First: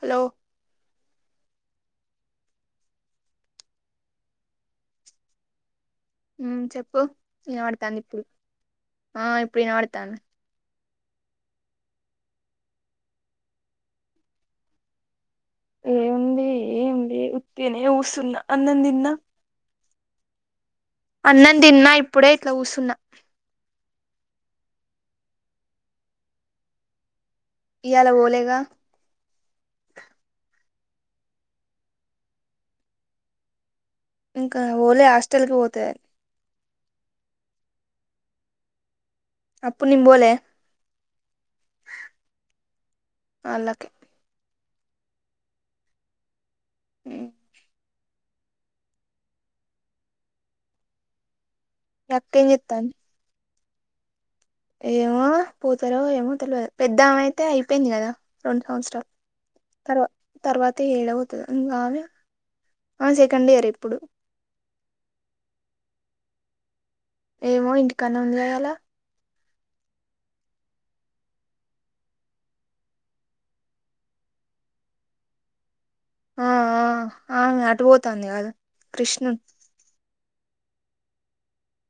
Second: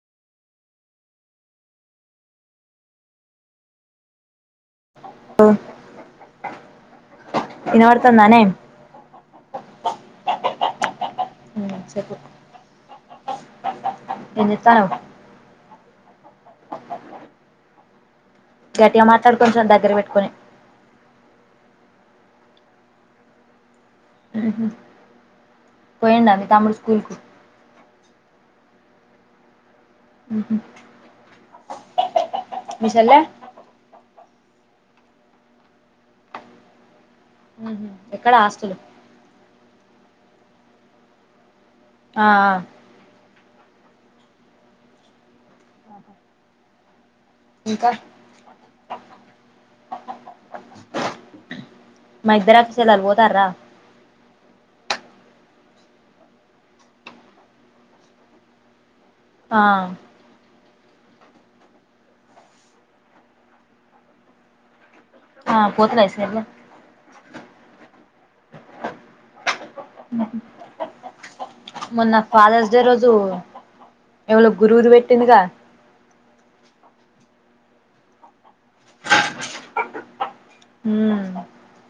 Hello అ ఊ చెప్పు ఇనవడతంది ఇప్పుడు ఆ ఇప్పుడు ఇనవడతంది ఏం చెతనవ్ ఏముంది ఏం లేద్ ఉతినే కూసున్న అన్నం గట్గా తిన్నా మాట్లాడు కొంచెం దగ్గర పెట్టుకొని అన్నం తిన్న ఇప్పుడే ఇట్లా కూసున్నా ఊహు పోయండ మీ తముడు స్కూల్ కు ఇయలా ఓలేగా ఊహు మీ షెల్లా ఇంకా ఓలే హాస్టల్ కి పోత ఊహు ఎక్కడ హాస్టలు అప్పు నిం పోలే ఆ ఆ అలక్కె ఊ ఇంకా అక్క మరి ఏం ఇధరక చెత్తాంది చెలలు బోతరా ఏమో పోతారో ఏమో తెలియదు పెద్దమయితే అయిపోయింది కదా రెండు సంవత్సరాలు ఆ తర్వా తర్వాత అతే ఏడవోతది ఇంగ ఆమె ఆమె సెకండ్ ఇయర్ ఇప్పుడు ఆ పోతలేదా సెల్లే ఏమో ఇంటికానే వుంది కదా ఇయలా ఊహు మొన్న ఫాదర్స్ డే రోజు ఎవళో గురువుది పెట్టిందిగా ఆ ఆ ఆమె అటు పోతంది కాద క్రిష్నున్ ఊ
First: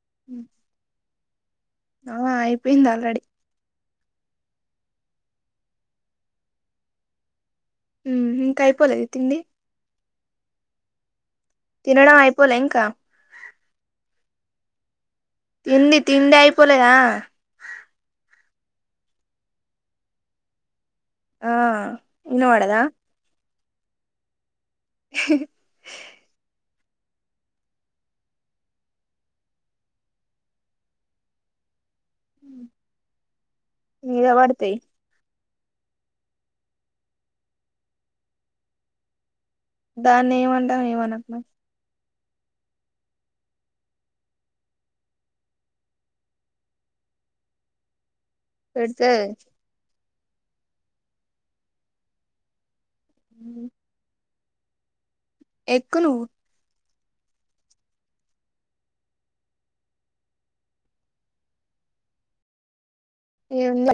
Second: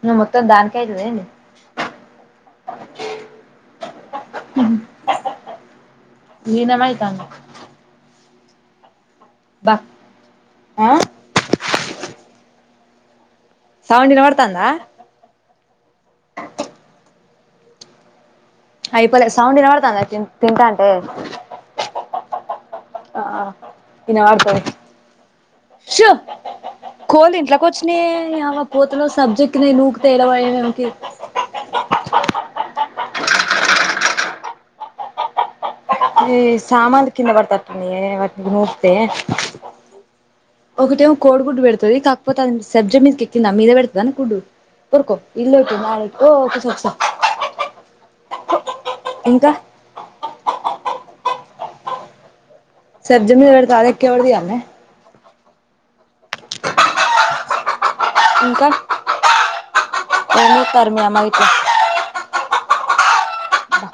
ఇగ మొత్తం దానికే ఐతద ఏంది ఆ అయిపోయింది ఆల్రెడీ ఉ ఏమన్నైతాందా ఇంక ఐపోలేదా తిండి ఆ తినడం అయిపోలే ఇంకా సౌండ్ కారతందా తిండి తిండి అయిపోలేదా అయిపోలే సౌండ్ కారుతుంది తింటాఉంటే ఆ ఇన్న వాదా ఇనా ఆడుతయి కోళ్ళు ఇంట్లోకి వచ్చినయిమ పోతను్ సబ్జెక్ట్ న నూకుతే ఎలాకి ఉమ్ నువ్వు ఏవరితి ఈ సామాన్లు కింద బడ్డట్లున్నాయి [unintelligible] నూర్తే దాన్ని ఏమంటాం ఒకటేమ ఏమనకు మరి కోడిగుడ్టు పెడుతుది కా పోతా సెబ్జ మీద కెక్కిందా మీద పెడతుదా కుడ్డు ఉర్కో ఇల్క న ఓఓకే స సార్ పెడితే సబ్జా మీద పెడితే ఆడ ఎక్కి ఎవరు తీయాల్నే ఎక్కు నువ్వు ఇంకా ఎన్న పర్మియామ ఇతే ఏందో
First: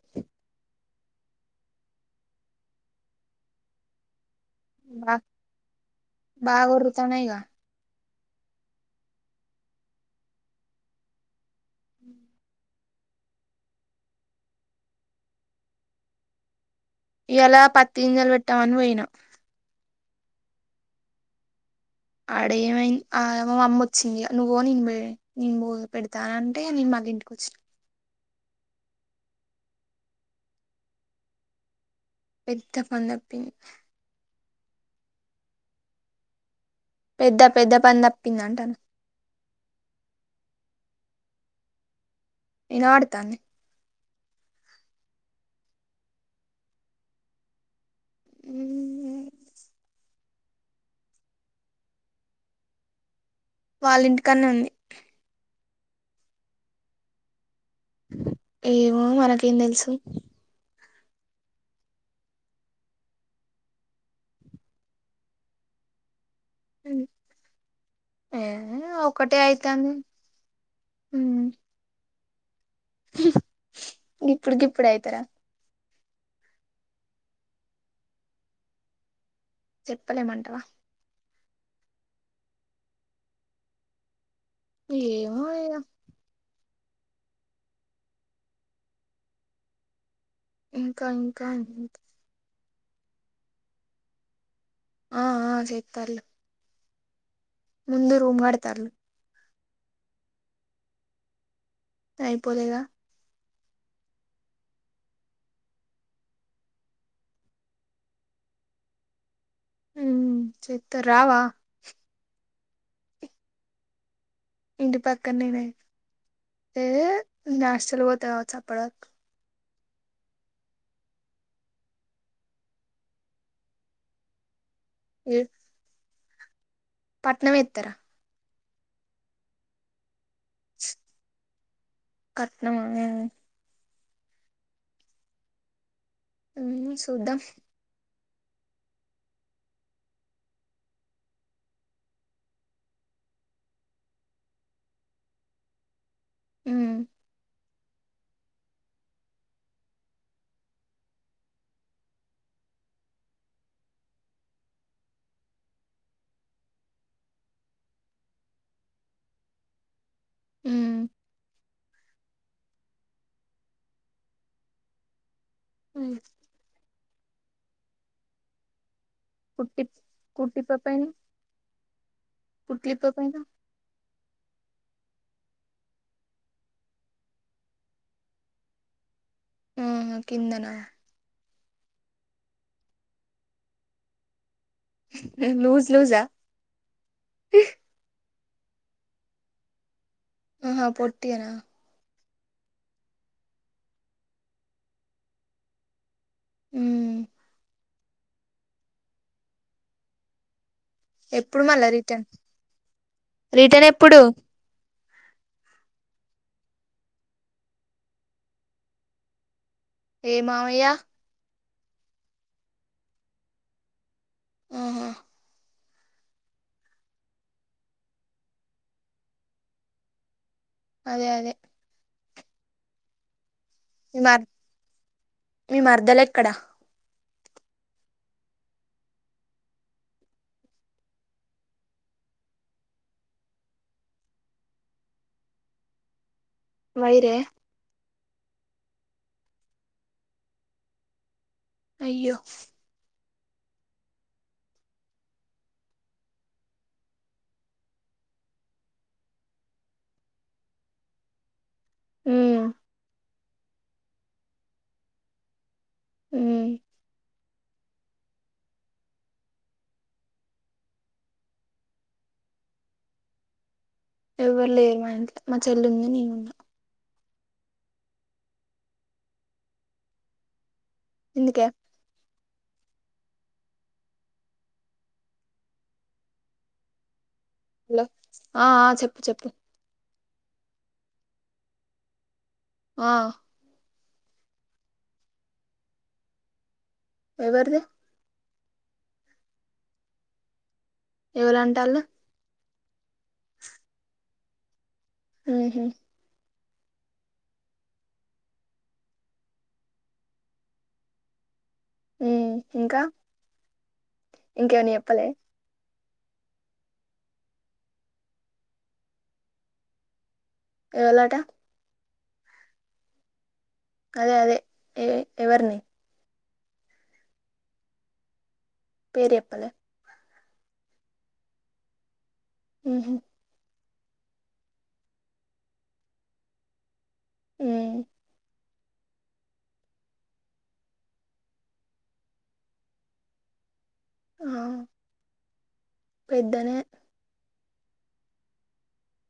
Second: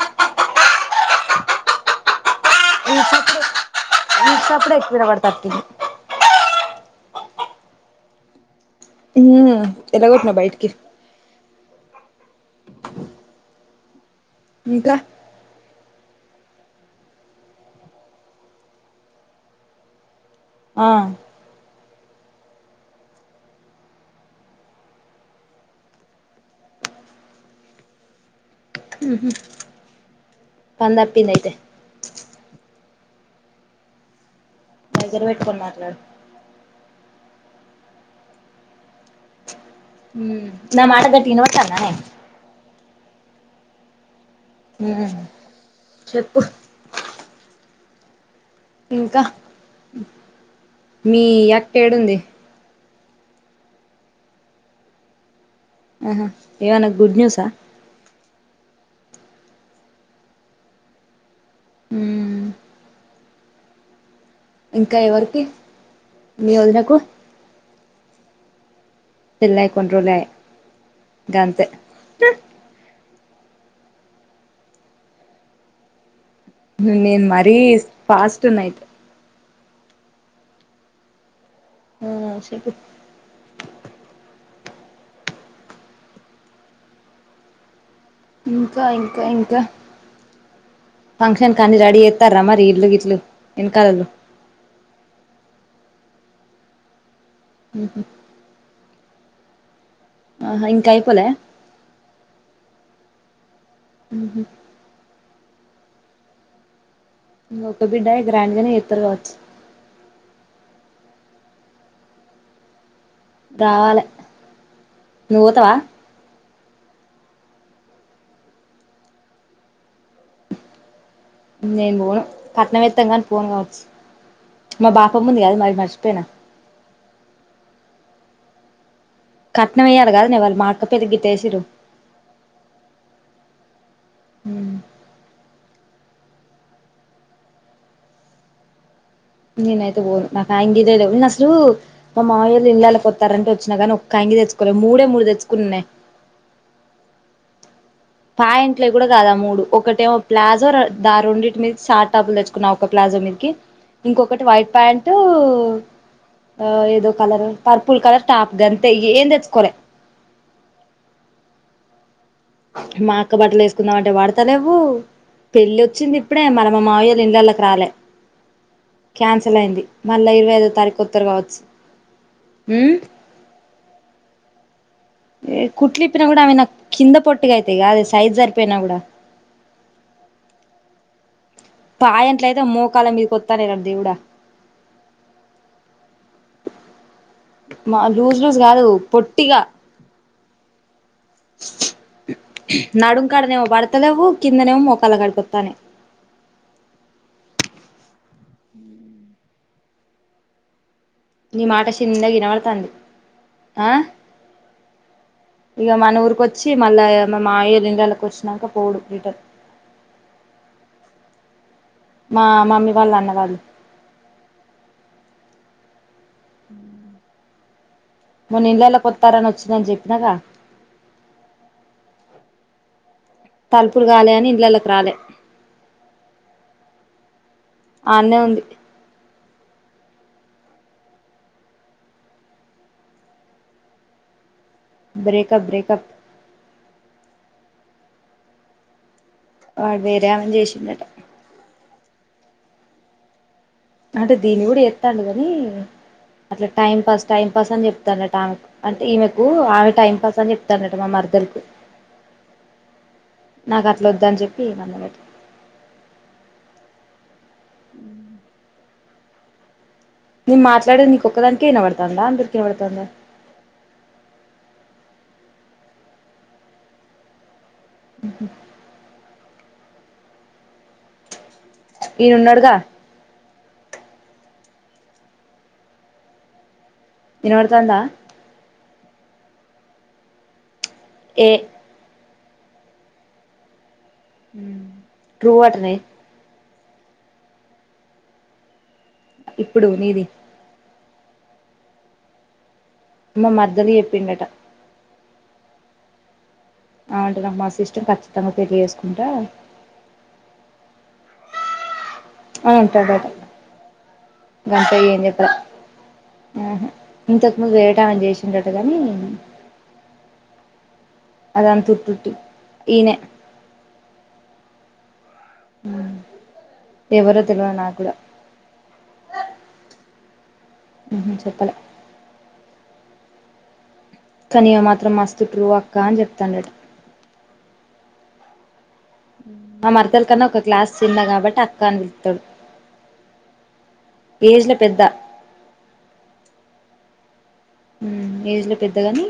వీటి సప్పుడు వీటి సప్పుడే ఎక్కువ వినబడేతట్టుంది స్తున్నాయిగా హ్మ్ ఎలాగొట్నా బైటికి ఇంకా ఈయాల పత్తి గింజలు పెట్టామని పోయినా ఆ ఆడేమైంది ఆ మా అమ్మ వచ్చింది ఇగ నువ్ పొ నేను పె నేనుపొ పెడతానంటే నేన్ మ మళ్లీ ఇంటికొచ్చిన ఊ హు పనితప్పింది అయితే తప్పనేతప్పింది దగ్గర పెట్టుకొని మాట్లాడు పెద్ద పెద్దపని తప్పింది అంటనా హ్మ్ నా మాట గట్టిగా వినపడుతుందా నే వినపడ్తాంది హ్మ్ చెప్పు ఇంకా మీ అక్క ఏడుంది వాళ్ళ ఇంటికన్నే ఉంది ఆహా ఏవన్నా గుడ్ న్యూస్ఆ ఏమో మనకేం తెలుసు హ్మ్ ఇంకా ఎవరికి మీ వదినకు ఏ ఒకటే పెళ్లిఅయికా అయితాంది ఒంట్లో బాలే గంతే గిప్పుడు గిప్పుడు అయితారా నేను మరీ ఫాస్ట్ నైట్ చెప్పలేమంటావా హ్మ్ సెపు ఏమో ఇంకా ఇంకా ఇంకా ఇంకా ఇంకా ఫంక్షన్ కానీ రెడీ చేత్తారా మరి ఇల్లు గిట్లు వెనకాలలో ఆహ్ అహ్ చెట్టరులే ముందు రూమ్ కడత్తారూ ఆహా ఇంకా అయిపోలే అయిపోలేదా ఉహూ ఒకే బిడ్డ అని గ్రాండ్ గానే చేత్తారు కావచ్చు చేస్తే రావా రావాలే ఇంటి పక్కనేనే ఏ నేను హాస్టల్‌కి పోత కావచ్చు అప్పటివరకు నేను పోను క ట్నం వేత్తంగాని పోను కావచ్చు మా బాపమ్మ ఏ ఉంది కాదే మరి మర్చపోయినా పట్నం ఎత్తరా కట్నం ఏ య్యాలి కాదనే వాళ్ళు మాఅక్క పెళ్లికి గిట్టేసిర్రు కట్నమా హ్మ్ ఏమో సూద్దం నేనైతే పోను నాకు ఆయంగిలెలేవ్ నెను అసలు మా మవయోళ్ళు ఇల్లు అలాకొత్తారంటే వచ్చినా కానీ ఒక్క యంగి తెచ్చుకోలే మూడే మూడు తెచ్చుకున్నానే ఉమ్ పాయింట్లే కూడా కాదు ఆ మూడు ఒకటేమో ప్లాజో దా రెండింటి మీదకి షార్ట్ టాప్లు తెచ్చుకున్నా ఒక ప్లా జో మీదకి ఇంకొకటి వైట్ ప్యాంటు ఆ ఏదో కలర్ పర్పుల్ కలర్ టాప్ గంటే ఇంకా ఏమి తెచ్చకోలే ఉమ్ మా అక్క బట్టలు వేసుకుందామ అంటే ప డతా లేవు పెళ్లి వచ్చింది ఇప్పుడే మరి మా మావ ఇళ్లకి రాలే క్యాన్సల్ కుట్టి అయింది మళ్ళా ఇరవై ఐదో తారీఖు కొత్తరు కావచ్చు కుట్లు ఉమ్ ఇప్పక పోయినవు ఏ కుట్లి ఇప్పినా కూడా ఆవి నా కింద పొట్టుక అయితయి అద సైజ్ సరిపోయినా కూడా ఆహ కిందనా పాయంట్లో అయితే మోకాల మీదకి వస్తానులాడి దేవుడ లూస్ లూస్ ఆ మా లూస్ లూజ్ కాదు పొట్టిగా ఆహా పొట్టిగాన నడుంకాడనేమో పడతలేవు కిందనేమో మోక్కలా కడిపోతానే హమ్ నీ ఎప్పుడు మాట మళ్ళా రిటర్న్ చిన్నగా వి నబడతాంది రిటర్న్ ఆ ఎప్పుడు ఇక మన ఊరుక వచ్చి మళ్ళా మా మామయ్య ఇళ్ళకు వచ్చినాక పోడు రిటర్న్ ఏ మామయ్య మా మమీ వాళ్ళ అన్న వాళ్ళ ఆహా హ [inaudible] మొన్న ఇళ్లేళ్ళ కొత్తారని వచ్చిందని చెప్పినాక అదే అదే తలుపులు మీ మర్ కాలేదని ఇళ్ళకి రాలే మీ మరదలు ఎక్కడ అడ్నే ఉంది బ్రేకప్ బ్రేకప్ వై రే వాడు వేరే ఆమెని చేసిండా టా అయ్యో అంటే దీని కూడా చే త్తాండు కనీ అట్లా టైం పాస్ టైం పాస్ అని చెప్తానట ఆమెకు అంటే ఈమెకు ఆమె టైం పాస్ అని చెప్తానట మా మరదలుకు అ నాకు అట్లా వద్దని చెప్పి మల్ల పెట్ట హ ఉ నేను మాట్లాడేది నీకొక్క దానికే వినబడుతాందా అందరికినబడతాందా ఎవరు లేరు మా ఇంట్లో మా చెల్లి ఉంది నేనున్నా ఉ ఎందుకే ఈయనున్నాడుగా వినబడుతాందా హలో ఆ చెప్పు చెప్పే ఎ ఆ ఉ ట్రూ అటనే ఎవరిది ఇప్పుడు నీది ఎవరు అంటాళ్ళు మా మర్ద్దలికి చెప్పిండట ఆహ ఆమంటే నాకు మస్త్ ఇస్టం ఖచ్చితంగా పెళ్లి చేసుకుంటా మ్మ్ ఇంకా అంటాడట ఇంకేమన్నా ఇంగంతే ఏం చెప్పలే చెప్పల ఆహా ఇంతకుముందు వేరేటామని చేసిండట కాని ఎవలట అదంతా ఉట్టి ఉట్టి ఈనె అదే అదే ఎవరిని ఎవరో తెలువది నా కూడా పేరు చెప్పలే ఉహు చెప్పలే ఉహు కాని ఇది మాత్రం మస్తు ట్రూ అక్క అని చెప్తాండట. ఉం మా మరదల్ కన్నా ఒక క్లాస్ చిన్న కాబట్టి అక్క అని పిలుతాడు. ఆ ఏజ్ల పెద్ద పెద్దనే ఉ ఏజ్ లో పెద్దగాని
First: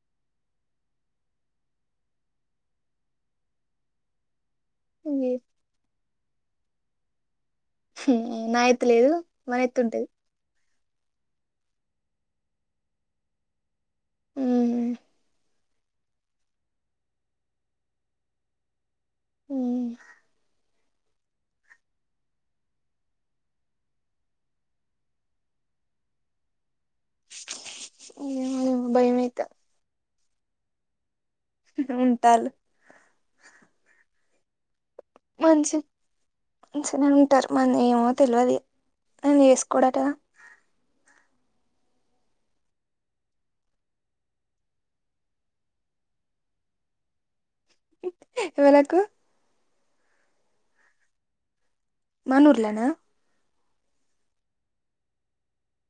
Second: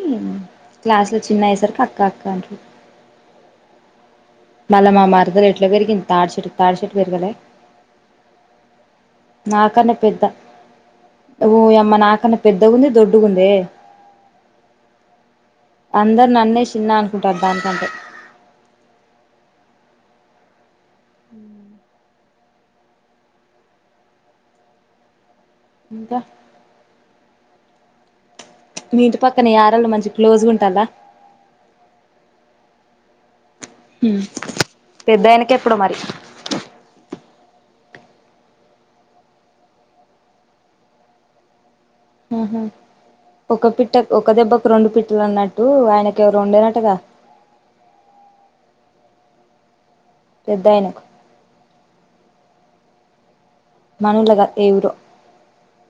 క్లాస్ లో చిన్న అయ్యే సరికి అక్క అక్క అంటాడు. [inaudible] మల్ల మా మరదలు ఎట్లా పెరిగింది తాడ్చట్ తాడిచేటు పెరగలే. నా ఎత్తు లేదు మన ఎత్తు ఉంటది. ఓ యమ్మ నాకన్నా పెద్దగుంది దొడ్డుగుందే. ఉం అందరు నన్నే చిన్న అనుకుంటారు దానికంటే ఉ హ ఇంకా [inaudible] మీ ఇంటి పక్కనే భయమైతాంది ఆడోళ్ళు మంచిగ క్లోజ్ గా ఉంటాలా ఉంటాళ్ళు ఉ పెద్దాయనకు ఎప్పుడు మరి. అంటారు మరి ఏమో తెలివది ఇగ ఆయన చేసుకోడట. ఉహు ఒక పిట్ట ఒక దెబ్బకు రెండు పిట్టలు అన్నట్టు ఆయనకి ఎవరో ఉండేనటగా. ఎవలకు పెద్దాయనకు మనుర్లోనా మన ఊర్ల గాదు ఏవురో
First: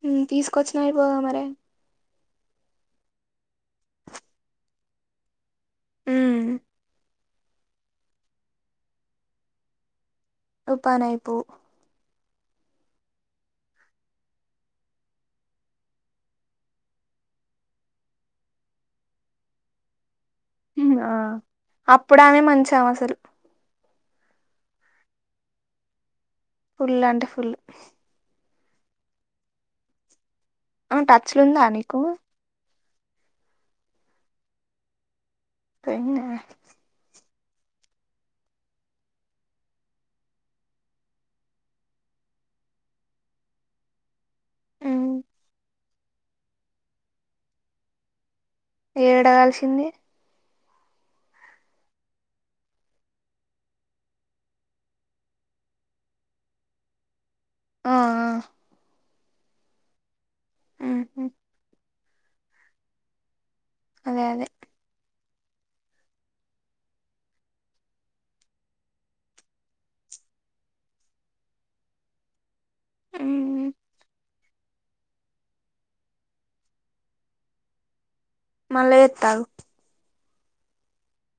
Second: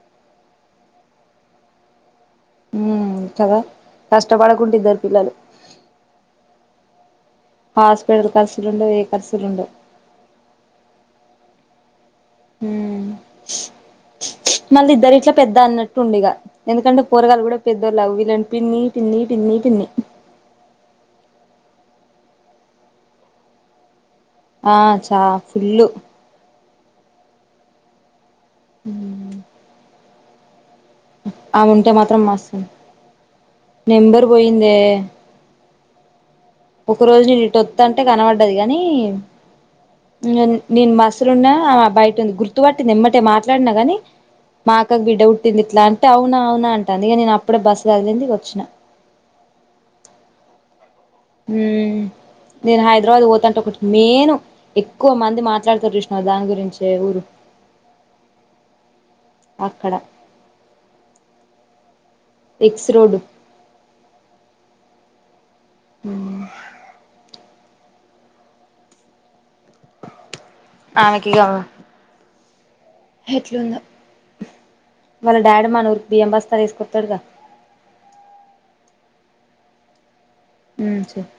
ఉం తీసుకొచ్చిన అయిపోవుగా మరి ఉం కదా కష్టపడకుంట ఇద్దరు పిల్లలు. ఉం హాస్పిటల్ కరుసులుండవు ఏ కరుసులు ఉండవు. ఓ పనైపోవు. ఉం [inaudible] మళ్ళీ ఇద్దరు ఇట్లా పెద్ద అన్నట్టు ఉండు ఇగా ఎందుకంటే పోరగాలు కూడా పెద్దోళవు వీళ్ళని పిన్ని పిన్ని పి న్నీ ఆ అప్పుడు ఆమె మంచి ఆమె అసలు ఆ చా ఫుల్లు ఫుల్ అంటే ఫుల్లు. ఉం ఆమె టచ్ లో ఉందా ఆమె ఉంటే నీకు మాత్రం మస్తుఉండు నెంబరు పోయిందే. పోయిందా. ఒక రోజు నేను ఇటోత్తంటే కనపడ్డది కానీ నేను బసులున్నా బయట ఉంది గుర్తుపట్టింది ఎమ్మటే మాట్లాడినా కాగాని మా అక్కకు బిడ్డ పుట్టింది ఇట్లా అంటే అవునా అవునా అంటాంది ఇక నేను అప్పుడే బస్సు కదిలింది వచ్చిన ఏడల్సింది. ఉం నేను హైదరాబాద్ పోతుంటే ఒకటి మెయిన్ ఎక్కువ మంది మాట్లాడుతారు చుసినవ దానీ గురించే ఊరు ఆ ఆ అక్కడ ఎక్స్ రోడ్ అదే అదే ఉం ఆమెకి కా [unintelligible] ఎట్లుందో వాళ్ళ డాడీ మనూరికి బియ్యం బస్తాలు వేసుకొత్తడుగా మళ్ళ చేత్త ఆగు ఉం చెయ్